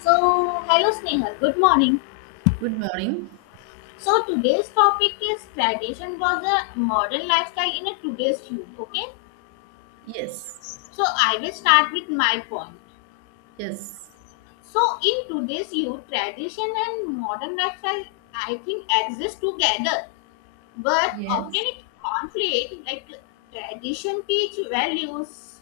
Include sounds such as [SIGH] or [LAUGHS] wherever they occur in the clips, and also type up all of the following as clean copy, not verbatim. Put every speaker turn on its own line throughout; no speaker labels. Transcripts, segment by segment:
So, hello Snehal, good morning.
Good morning.
So, today's topic is tradition was a modern lifestyle in a today's youth, okay?
Yes,
So, I will start with my point.
yes,
So, in today's youth, tradition and modern lifestyle, I think, exist together, but often
yes,
it conflict like tradition teach values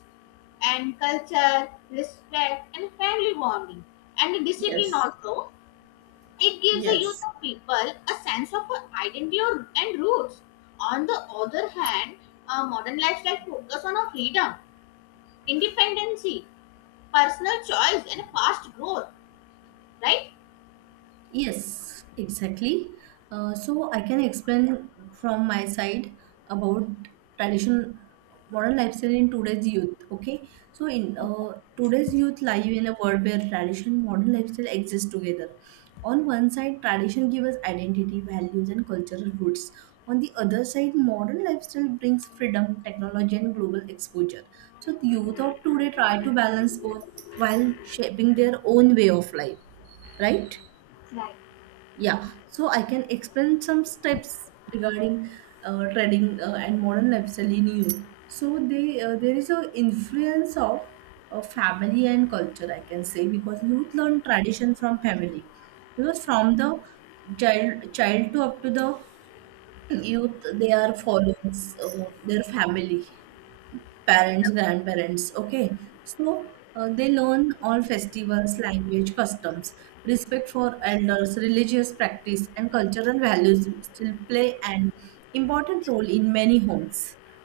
and culture, respect, and family bonding, and discipline
yes,
also. It gives the youth
yes.
of people a sense of identity or, and roots. On the other hand, a modern lifestyle focus on a freedom, independency, personal choice, and fast growth. Right?
Yes, exactly. So I can explain from my side about tradition, modern lifestyle in today's youth. Okay, so in today's youth live in a world where tradition, modern lifestyle exist together. On one side, tradition gives us identity, values, and cultural roots. On the other side, modern lifestyle brings freedom, technology, and global exposure. So the youth of today try to balance both while shaping their own way of life, right?
Right.
Yeah, so I can explain some steps regarding trading and modern lifestyle in youth. So they there is a influence of family and culture, I can say, because youth learn tradition from family. Because from the child to up to the youth, they are follows their family parents, grandparents. Okay, so they learn all festivals, language, customs, respect for elders, religious practice, and cultural values still play an important role in many homes.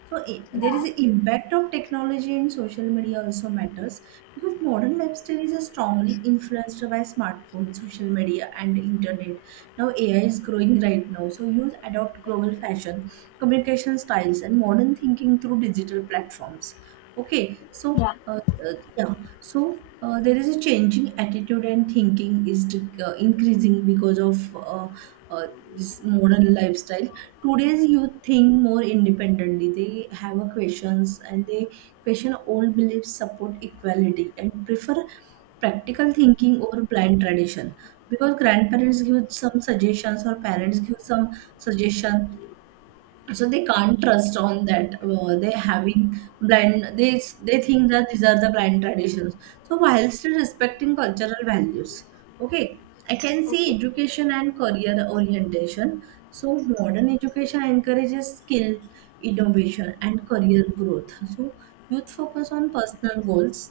So there is
Yeah.
an impact of technology and social media also matters because modern lifestyle is strongly influenced by smartphones, social media, and internet. Now AI is growing right now, so youth adopt global fashion communication styles and modern thinking through digital platforms, okay,
Yeah.
yeah, so there is a changing attitude and thinking is increasing because of uh, this modern lifestyle. Today's youth think more independently. They have a questions and they question all beliefs, support equality, and prefer practical thinking over blind tradition, because grandparents give some suggestions or parents give some suggestion, so they can't trust on that. They having blind, they think that these are the blind traditions, so while still respecting cultural values. Okay, I can see
Okay.
education and career orientation. So modern education encourages skill, innovation, and career growth, so youth focus on personal goals,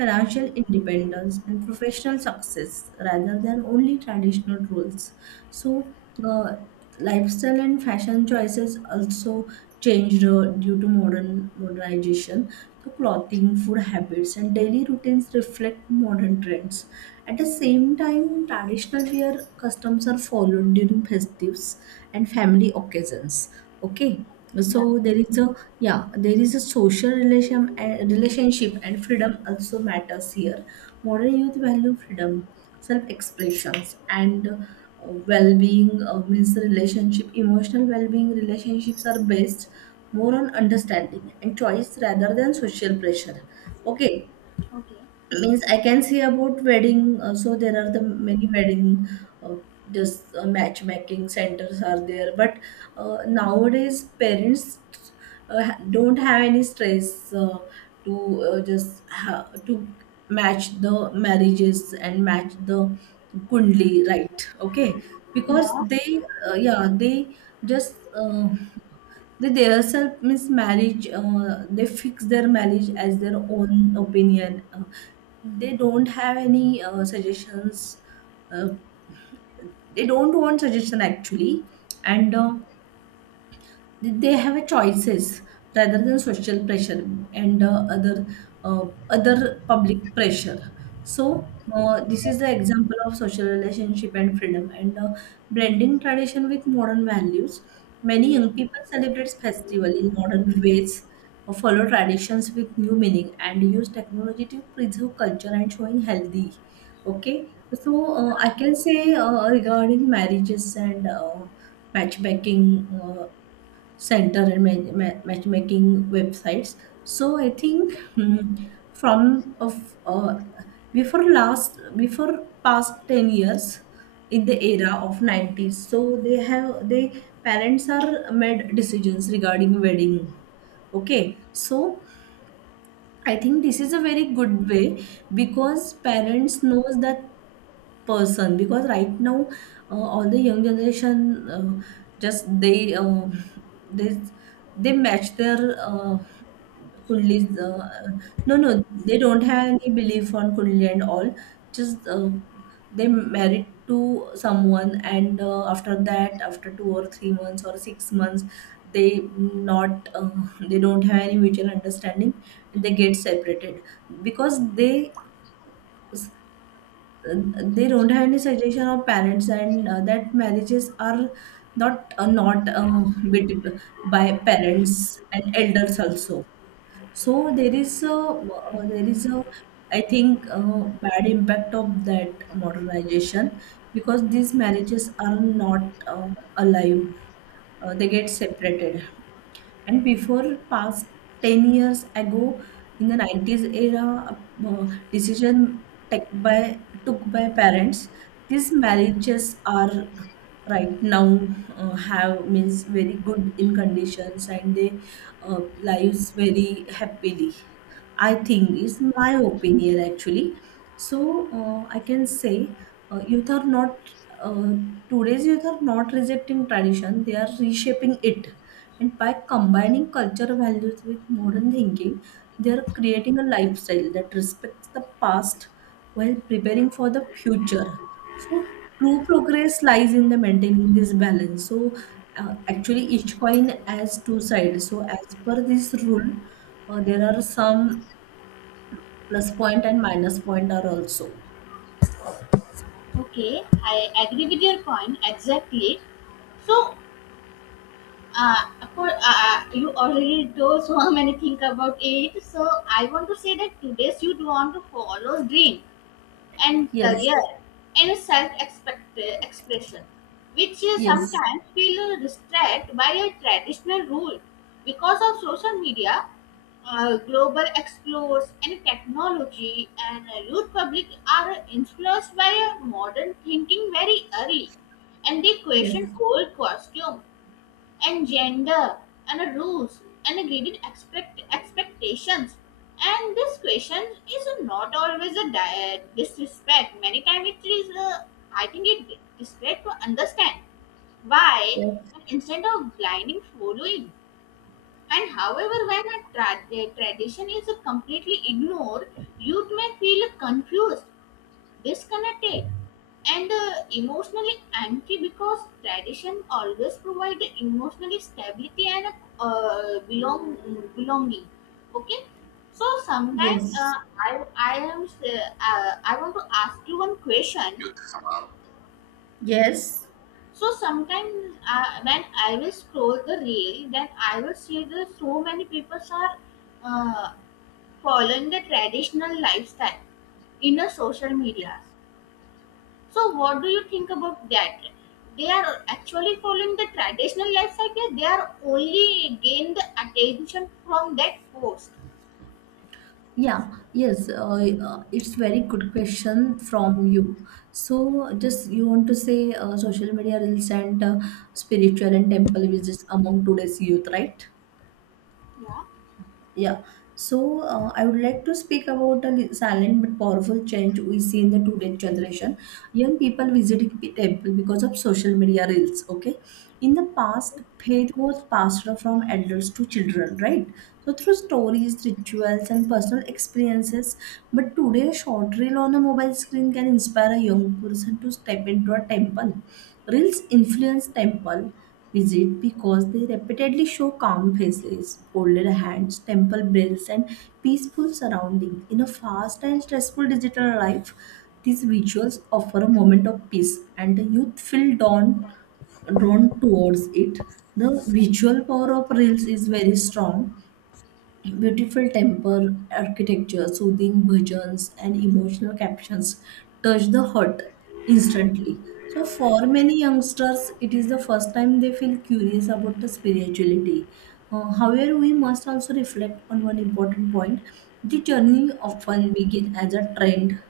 financial independence, and professional success rather than only traditional roles. So uh, lifestyle and fashion choices also changed due to modern modernization. The clothing, food habits, and daily routines reflect modern trends. At the same time, traditional wear customs are followed during festives and family occasions. Okay,
Yeah.
so there is a social relationship and freedom also matters here. Modern youth value freedom, self expressions, and well being, means the relationship. Emotional well being relationships are based more on understanding and choice rather than social pressure. Okay,
Okay.
means I can see about wedding. So there are the many wedding, uh, just matchmaking centers are there. But nowadays parents don't have any stress to match the marriages and match the kundli, right? Okay, because
Yeah.
they yeah, they just. They themselves miss marriage, they fix their marriage as their own opinion, they don't have any suggestions, uh, they don't want suggestion actually, and they have a choices rather than social pressure and other public pressure. So this is the example of social relationship and freedom, and blending tradition with modern values, many young people celebrate festival in modern ways, follow traditions with new meaning, and use technology to preserve culture and showing healthy. Okay, so I can say regarding marriages and matchmaking uh, center and matchmaking websites. So I think hmm, from of before last before past 10 years in the era of 90s, so they parents are made decisions regarding wedding. Okay, so I think this is a very good way because parents knows that person, because right now all the young generation, just they they match their uh, kundlis, no, no, they don't have any belief on kundli and all, just they married to someone, and after 2 or 3 months or 6 months, they not uh, they don't have any mutual understanding, they get separated because uh, they don't have any suggestion of parents, and that marriages are not with- by parents and elders also. So there is a, I think, bad impact of that modernization because these marriages are not alive, they get separated. And before past 10 years ago, in the 90s era, decision took by parents, these marriages are right now have means very good in conditions, and they lives very happily, I think, is my opinion actually. So I can say youth are not uh, today's youth are not rejecting tradition; they are reshaping it, and by combining cultural values with modern thinking, they are creating a lifestyle that respects the past while preparing for the future. So true progress lies in the maintaining this balance. So actually each coin has two sides, so as per this rule there are some plus point and minus point are also.
Okay, I agree with your point exactly. So, uh, for, you already told so [LAUGHS] many things about it. So, I want to say that today's youth want to follow dream and
Yes.
career and self expression, which is
Yes.
sometimes feel restricted by a traditional rule. Because of social media, global explorers and technology and youth public are influenced by a modern thinking very early, and they
Yes.
question old costumes and gender and a rules and a graded expectations, and this question is not always a disrespect. Many times it is a, I think it disrespect to understand why,
Yes.
and instead of blinding following. And however, when a tradition is completely ignored, youth may feel confused, disconnected, and emotionally empty because tradition always provide emotional stability and uh, belong belonging. Okay, so sometimes
Yes.
I want to ask you one question.
Yes.
So sometimes when I will scroll the reel, then I will see that so many people are uh, following the traditional lifestyle in the social media. So what do you think about that? They are actually following the traditional life cycle. They are only gain the attention from that post.
Yeah, yes, it's very good question from you. So, just you want to say social media reels and spiritual and temple visits among today's youth, right?
Yeah,
Yeah. So I would like to speak about a silent but powerful change we see in the today generation. Young people visiting temple because of social media reels. Okay. In the past, faith was passed on from elders to children, right? So through stories, rituals, and personal experiences. But today, a short reel on a mobile screen can inspire a young person to step into a temple. Reels influence temple, is it because they repeatedly show calm faces, folded hands, temple bells, and peaceful surroundings in a fast and stressful digital life? These rituals offer a moment of peace, and the youth feel drawn towards it. The visual power of reels is very strong. Beautiful temple architecture, soothing bhajans, and emotional captions touch the heart instantly. So, for many youngsters, it is the first time they feel curious about the spirituality. However, we must also reflect on one important point. The journey often begins as a trend.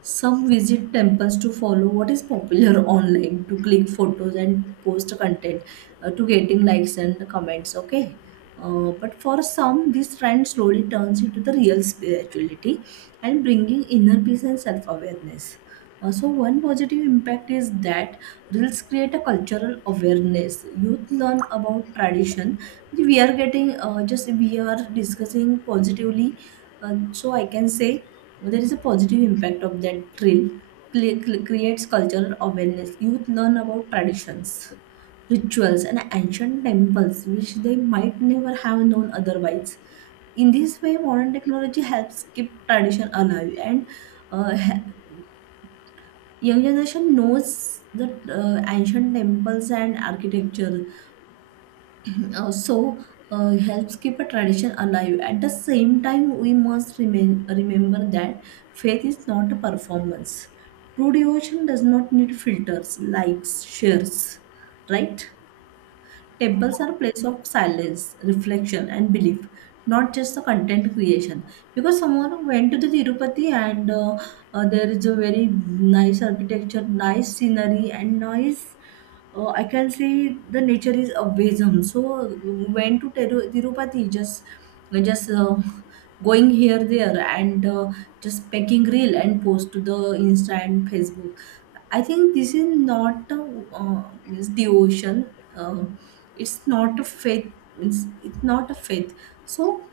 Some visit temples to follow what is popular [LAUGHS] online, to click photos and post content, to getting likes and comments. Okay, but for some, this trend slowly turns into the real spirituality and bringing inner peace and self awareness. So one positive impact is that reels create a cultural awareness. Youth learn about tradition. We are getting just we are discussing positively. So I can say there is a positive impact of that drill. Creates cultural awareness. Youth learn about traditions, rituals, and ancient temples, which they might never have known otherwise. In this way, modern technology helps keep tradition alive, and uh, he- young generation knows the ancient temples and architecture, uh, so helps keep a tradition alive. At the same time, we must remember that faith is not a performance. True devotion does not need filters, likes, shares, right? Temples are a place of silence, reflection, and belief, not just the content creation. Because someone went to the Tirupati, and there is a very nice architecture, nice scenery, and nice. I can say the nature is amazing. So went to Tirupati, just going here there, and just packing reel and post to the Insta and Facebook. I think this is not a, means the ocean. It's not a faith. Means it's not a faith. So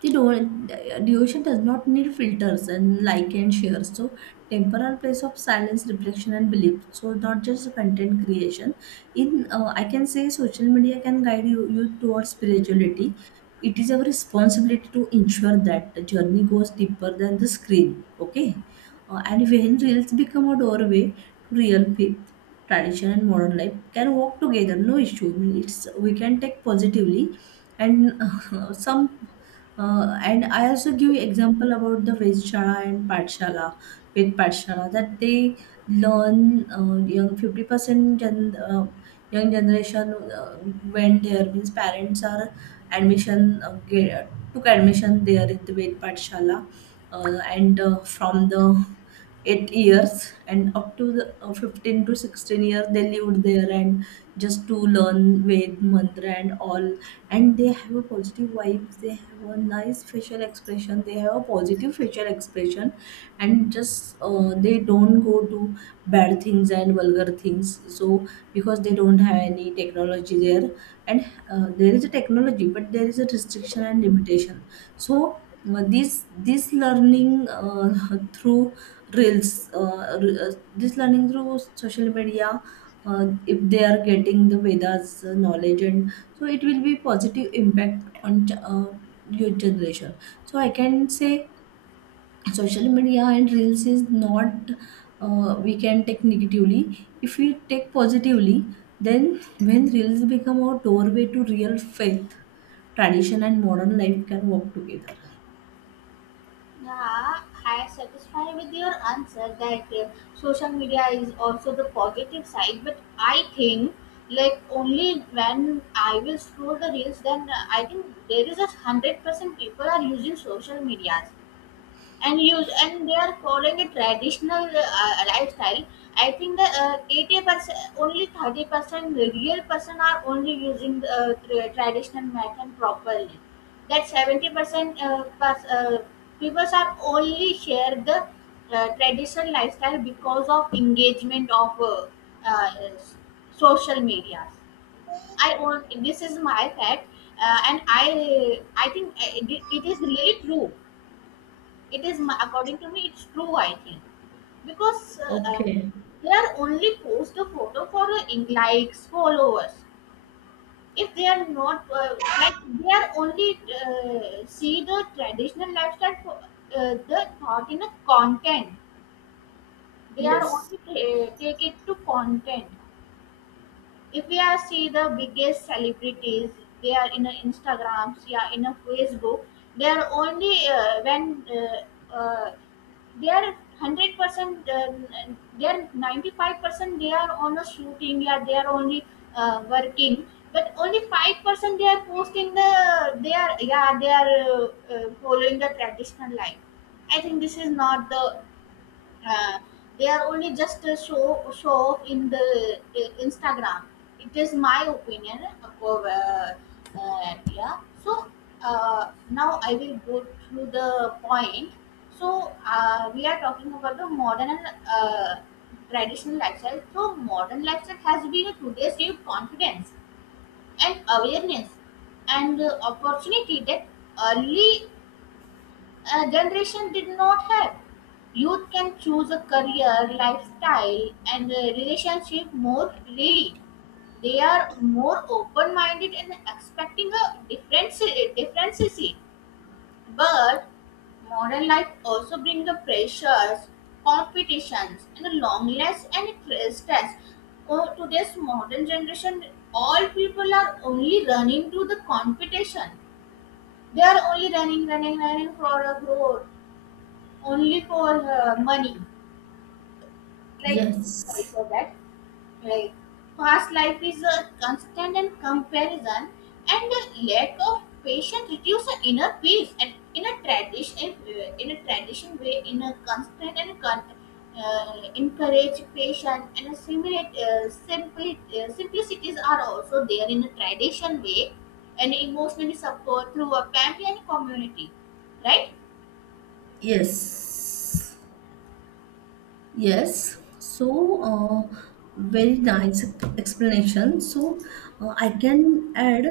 the duration does not need filters and like and share. So, temporal place of silence, reflection, and belief. So, not just content creation. In I can say social media can guide you towards spirituality. It is our responsibility to ensure that the journey goes deeper than the screen. Okay, and when reels become a doorway to real faith, tradition, and modern life, can walk together. No issue. I mean, it's we can take positively and [LAUGHS] some and I also give you example about the Vedshala and Patshala, Ved Patshala, that they learn, young 50% young generation went there. Means parents are took admission there in the Ved Patshala, and from the 8 years and up to the 15 to 16 years they lived there, and just to learn Ved mantra and all. And they have a positive vibes, they have a nice facial expression, they have a positive facial expression. And just, they don't go to bad things and vulgar things. So, because they don't have any technology there. And there is a technology, but there is a restriction and limitation. So, this learning, [LAUGHS] through reels re- this learning through social media, if they are getting the vedas, knowledge, and so it will be positive impact on, uh, your generation. So I can say social media and reels is not, we can take negatively. If we take positively, then when reels become our doorway to real faith, tradition and modern life can work together.
yeah, I am satisfied with your answer that social media is also the positive side, but I think like only when I will scroll the reels, then I think there is 100% people are using social medias. And you, and they are following a traditional lifestyle. I think that 80%, only 30% real person are only using the traditional method properly. That 70% people are only share the traditional lifestyle because of engagement of uh, s- social medias. I own this is my fact. And I think it, it is really true. It is my, according to me it's true, I think. Because
Okay.
they are only post a photo for likes followers. If they are not like, they are only see the traditional lifestyle for, the thought in a content. They are
Yes.
only take it to content. If we are see the biggest celebrities, they are in a instagrams, yeah, in a facebook. They are only when they are 100%, they are 95%, they are on a shooting, yeah, they are only working. But only 5% they are posting the, they are, yeah, they are following the traditional life. I think this is not the uh, they are only just a show off in the Instagram. It is my opinion. Yeah. So now I will go through the point. So we are talking about the modern and traditional lifestyle. So modern lifestyle has been today's new confidence and awareness and opportunity that early generation did not have. Youth can choose a career, lifestyle, and a relationship more freely. They are more open-minded and differences. But modern life also brings the pressures, competitions, and loneliness and stress. Oh, today's modern generation, all people are only running to the competition. They are only running, running, running for a growth, only for money. Like, sorry
Yes,
for that. Like, fast life is a constant and comparison, and the lack of patience reduce the inner peace. And in a tradition way, in a constant and encourage patience and assimilate simple simplicities are also there in a tradition way, and emotionally support through a family and community, right?
yes, yes. So, uh, very nice explanation. So, I can add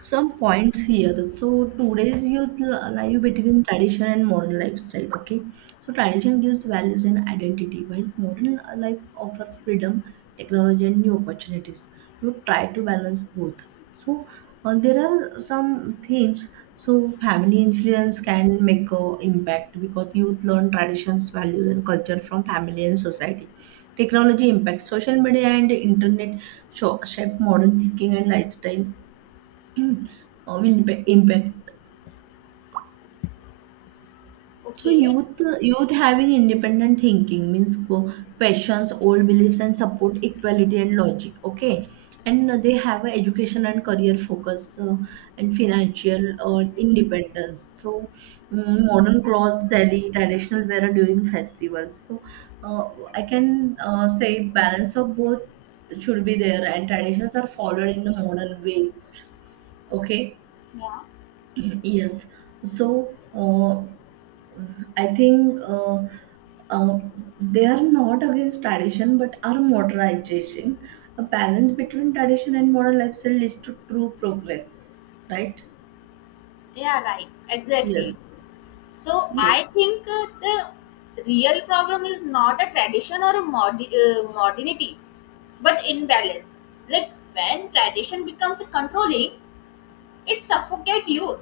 some points here. So today's youth lie between tradition and modern lifestyle. Okay, so tradition gives values and identity, while modern life offers freedom, technology, and new opportunities. You try to balance both. So there are some themes. So family influence can make a impact, because youth learn traditions, values, and culture from family and society. Technology impact, social media and internet shape modern thinking and lifestyle, uh, will impact. So
Okay.
youth having independent thinking means questions old beliefs and support equality and logic. Okay, and they have a education and career focus, and financial independence. So, mm, modern clothes, daily traditional wear during festivals. So uh, I can say balance of both should be there, and traditions are followed in the modern ways. Okay.
Yeah.
Yes. So I think, uh, they are not against tradition, but are modernization. A balance between tradition and modern lifestyle leads to true progress, right?
Yeah, right. Exactly.
Yes.
So I
Yes.
think the real problem is not a tradition or a modernity, but imbalance. Like when tradition becomes controlling, it suffocates youth,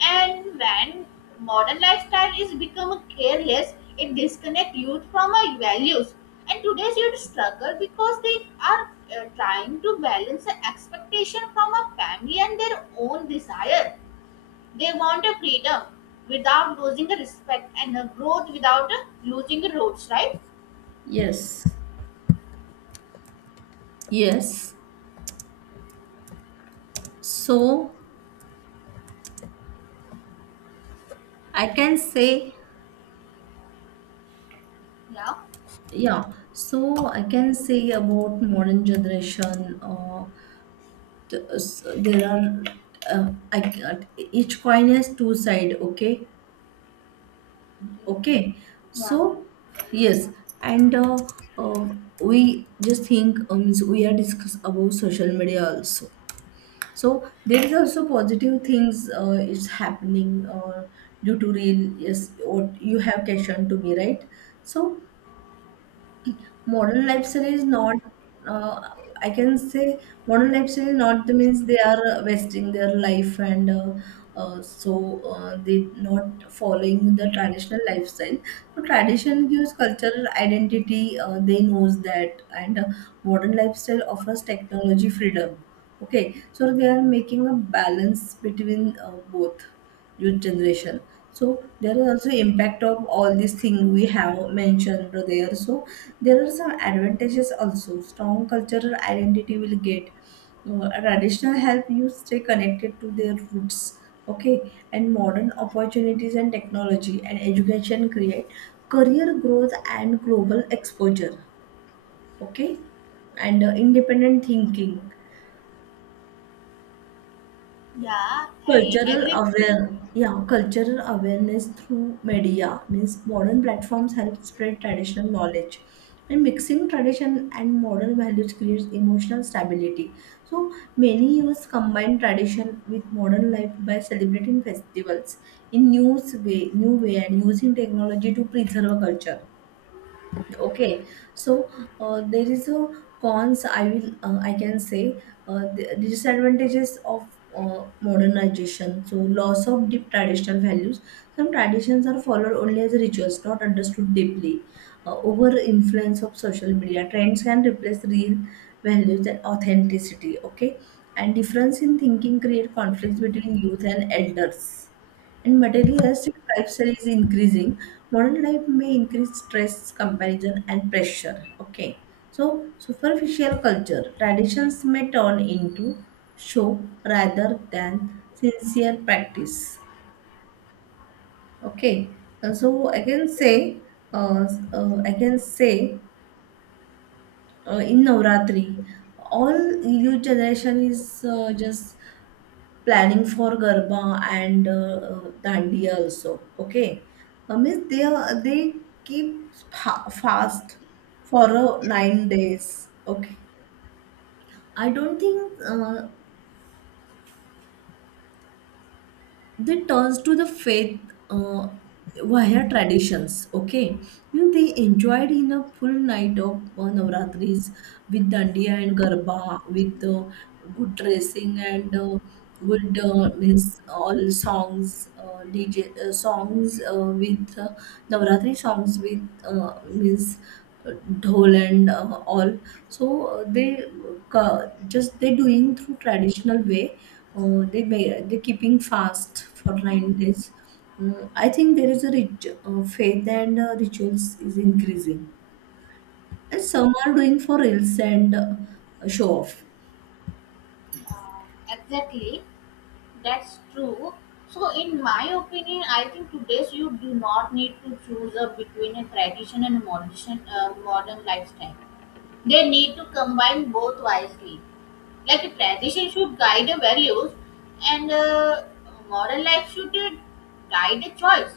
and when modern lifestyle is become careless, it disconnects youth from our values. And today's youth struggle because they are trying to balance the expectation from a family and their own desire. They want a freedom without losing the respect and a growth without a losing the roots, right?
Yes. Yes. So I can say,
Yeah.
yeah. So I can say about modern generation. There are, I can't, each coin has two side. Okay,
Okay.
okay.
Yeah.
So, yes. And, uh, we just think, means we are discuss about social media also. So there is also positive things, is happening, due to real, yes, what you have question to me, right? So modern lifestyle is not, uh, I can say modern lifestyle is not the means they are wasting their life and, so they not following the traditional lifestyle. So tradition gives cultural identity, they knows that. And modern lifestyle offers technology freedom. Okay, so they are making a balance between both, youth generation. So there is also impact of all these things we have mentioned there. So there are some advantages also. Strong cultural identity will get. Traditional help you stay connected to their roots. Okay, and modern opportunities and technology and education create career growth and global exposure. Okay, and independent thinking,
Yeah, I
cultural
agree with your
aware,
point.
yeah, cultural awareness through media, means modern platforms help spread traditional knowledge, and mixing tradition and modern values creates emotional stability. So many youths combine tradition with modern life by celebrating festivals in new way, and using technology to preserve culture. Okay, so there is a cons, I will, I can say, the disadvantages of modernization. So, loss of deep traditional values. Some traditions are followed only as rituals, not understood deeply. Over influence of social media, trends can replace real values and authenticity. Okay, and difference in thinking create conflicts between youth and elders, and materialistic lifestyle is increasing. Modern life may increase stress, comparison, and pressure. Okay, so superficial culture, traditions may turn into show rather than sincere practice. Okay. So I can say, uh, I can say, in Navratri, all youth generation is, just planning for garba and, dandiya also. Okay, I mean they keep fast for 9 days. Okay, I don't think they turns to the faith uh, via traditions. Okay, you know, they enjoyed in a full night of navratris with dandiya and garba with, good dressing, and good, means, all songs, DJ, songs, with navratri songs with, means, uh, dhol, and all. So they, just they doing through traditional way. Oh, they keeping fast for 9 days. Mm, I think there is a rich, faith, and rituals is increasing, and some are doing for reels and, show off.
Yeah, exactly. That's true. So, in my opinion, I think today's you do not need to choose a between a tradition and a modern lifestyle. They need to combine both wisely. Like a tradition should guide the values and moral life should guide the choice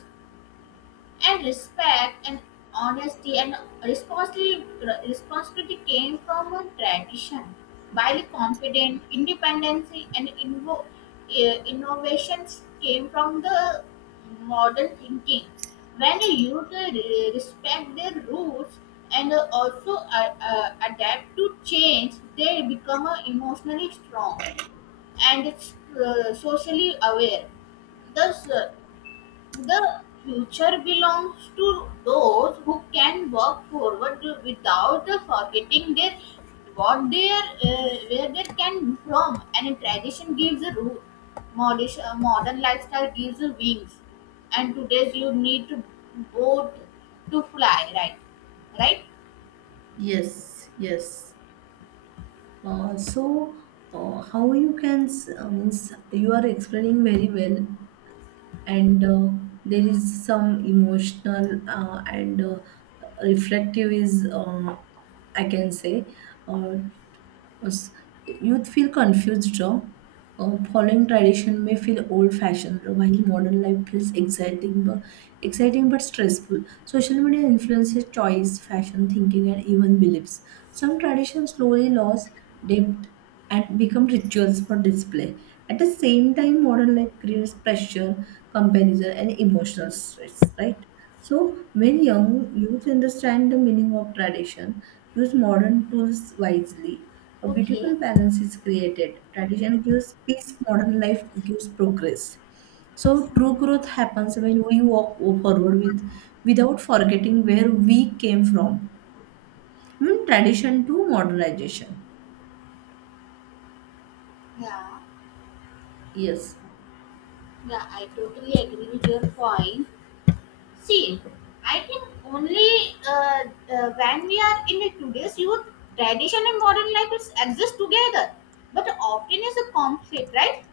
and respect and honesty and responsibility, responsibility came from a tradition, while confidence independence and innovations came from the modern thinking. When a youth respect their roots and eh, also adapt to change, they become emotionally strong and it's, socially aware. Thus the future belongs to those who can work forward without forgetting their what they are, where they can from, and a tradition gives a root. Modern lifestyle gives a wings, and today's you need to boat to fly, right? Right?
Yes, yes. So, how you can means, you are explaining very well, and there is some emotional, and reflective is, I can say. Uh, Us- Youth feel confused, Joe. Following tradition may feel old-fashioned, while modern life feels exciting, but stressful. Social media influences choice, fashion, thinking, and even beliefs. Some traditions slowly lose depth and become rituals for display. At the same time, modern life creates pressure, comparison, and emotional stress, right? So, when young youth understand the meaning of tradition, use modern tools wisely, a
Okay.
beautiful balance is created. Tradition gives peace, modern life gives progress. So, true growth happens when we walk forward without forgetting where we came from. From tradition to modernization.
Yeah,
Yes.
yeah, I totally agree with your point. See, I think only uh, when we are in the today's youth, tradition and modern life is exist together, but often is a conflict, right?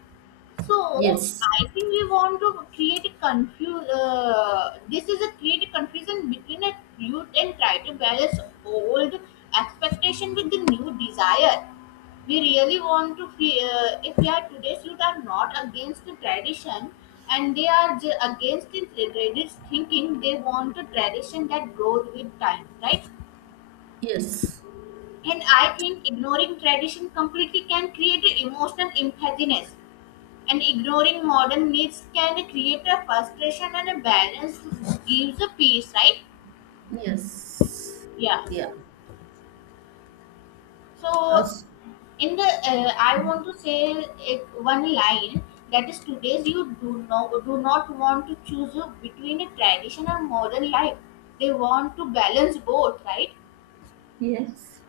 So
Yes.
I think we want to create a This is a create a confusion between a youth and try to balance old expectation with the new desire. We really want to feel if we are today's youth are not against the tradition, and they are against the regretted thinking. They want a tradition that grows with time, right?
Yes,
And I think ignoring tradition completely can create a emotional emptiness, and ignoring modern needs can create a frustration, and a balance gives a peace, right?
yes,
Yeah.
yeah,
So,
us,
in the I want to say it one line, that is today's you do not want to choose between a tradition and modern life. They want to balance both, right?
Yes.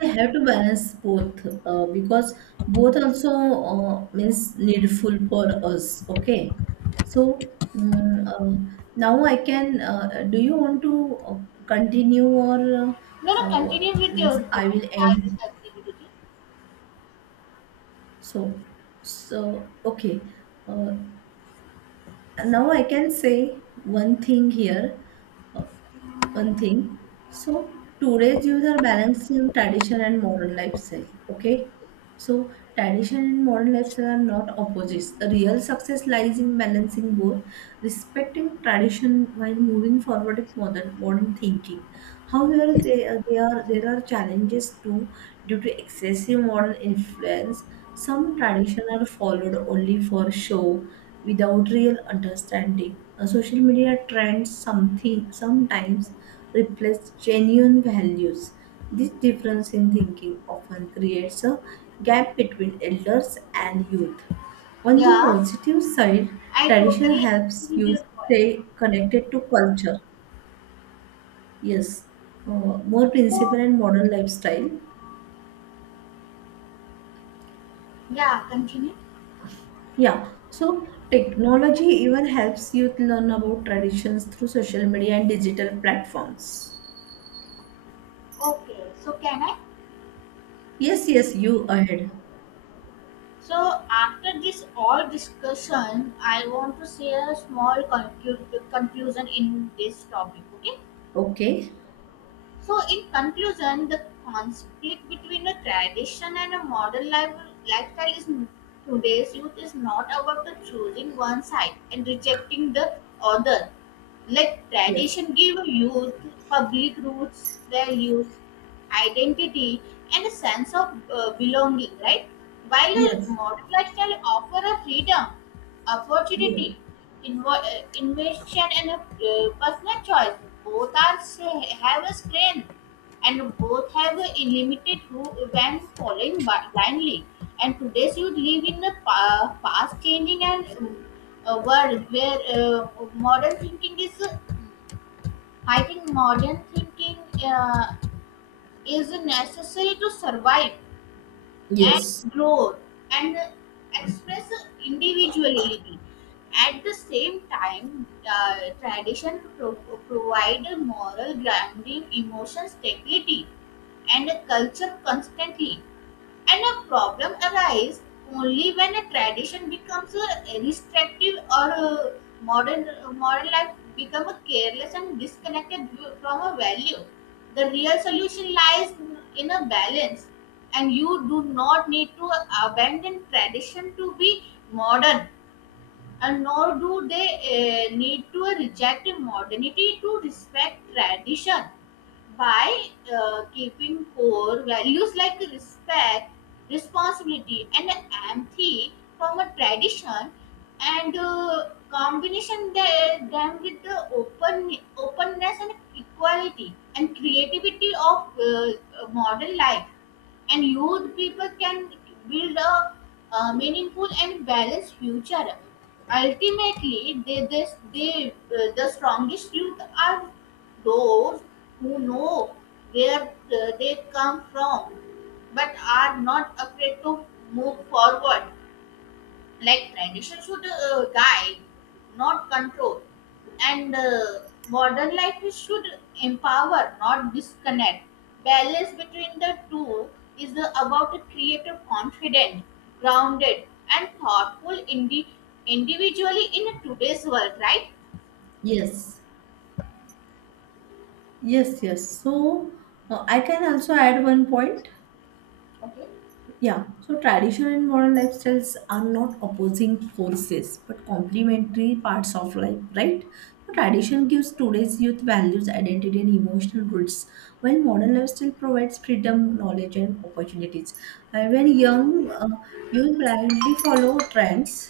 They have to balance both, because both also, means, needful for us. Okay, so, mm, now I can. Do you want to continue, or
No, no. Continue with
means
your
I
point.
will
I
end?
will agree with you.
So, okay. Uh, Now I can say one thing here, one thing. So today's youth are balancing tradition and modern lifestyle. Okay. So tradition and modern lifestyle are not opposites. The real success lies in balancing both, respecting tradition while moving forward with modern thinking. However, they are there are challenges too due to excessive modern influence. Some tradition are followed only for show without real understanding. Social media trends something sometimes replace genuine values. This difference in thinking often creates a gap between elders and youth. On the
Yeah,
positive side,
I
tradition
totally
helps
agree with your
youth
point.
stay connected to culture. Yes, more
So,
principle and modern lifestyle.
yeah, continue.
Yeah, so technology even helps youth learn about traditions through social media and digital platforms.
Okay, so can I?
Yes, yes, you ahead.
So after this all discussion, I want to say a small conclusion in this topic. Okay.
Okay.
So, in conclusion, the conflict between a tradition and a modern lifestyle is today's youth is not about the choosing one side and rejecting the other. Let
Yes.
tradition give youth public roots, values, identity, and a sense of belonging, right? While a
Yes.
modern lifestyle offer a freedom
Yes.
opportunity, invention, and personal choice. Both are have a strength, and both have a limited who when following blindly. And today's youth live in a fast-changing and a world where modern thinking is. I think modern thinking uh, is necessary to survive and
Yes.
growth and express individuality. At the same time, tradition provide moral grounding, emotional stability, and culture constantly. And a problem arises only when a tradition becomes a restrictive or a modern modern life becomes careless and disconnected from a value. The real solution lies in a balance, and you do not need to abandon tradition to be modern, and nor do they need to reject modernity to respect tradition by keeping core values like respect, responsibility, and empathy from a tradition and them with the open openness and equality and creativity of modern life, and youth people can build a meaningful and balanced future. Ultimately they this they the strongest youth are those who know where they come from, but are not afraid to move forward. Like tradition should guide, not control, and modern life should empower, not disconnect. Balance between the two is the, about a creative confident grounded and thoughtful individually in today's world, right?
Yes. Yes, yes. So I can also add one point.
Okay.
Yeah. So tradition and modern lifestyles are not opposing forces, but complementary parts of life, right? So tradition gives today's youth values, identity, and emotional roots, while modern lifestyle provides freedom, knowledge, and opportunities. And when young, you blindly follow trends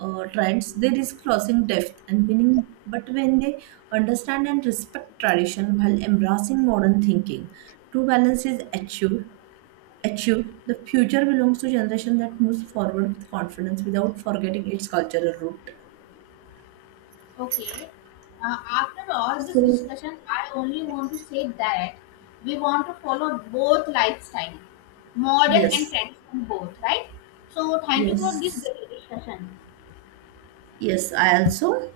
uh, trends, they risk losing depth and meaning. But when they understand and respect tradition while embracing modern thinking, true balance is achieved. The future belongs to generation that moves forward with confidence without forgetting its cultural root.
Okay. After all this
So
discussion, I only want to say that we want to follow both lifestyle, modern and
yes,
traditional both, right? So thank you for this
yes,
discussion.
yes. I also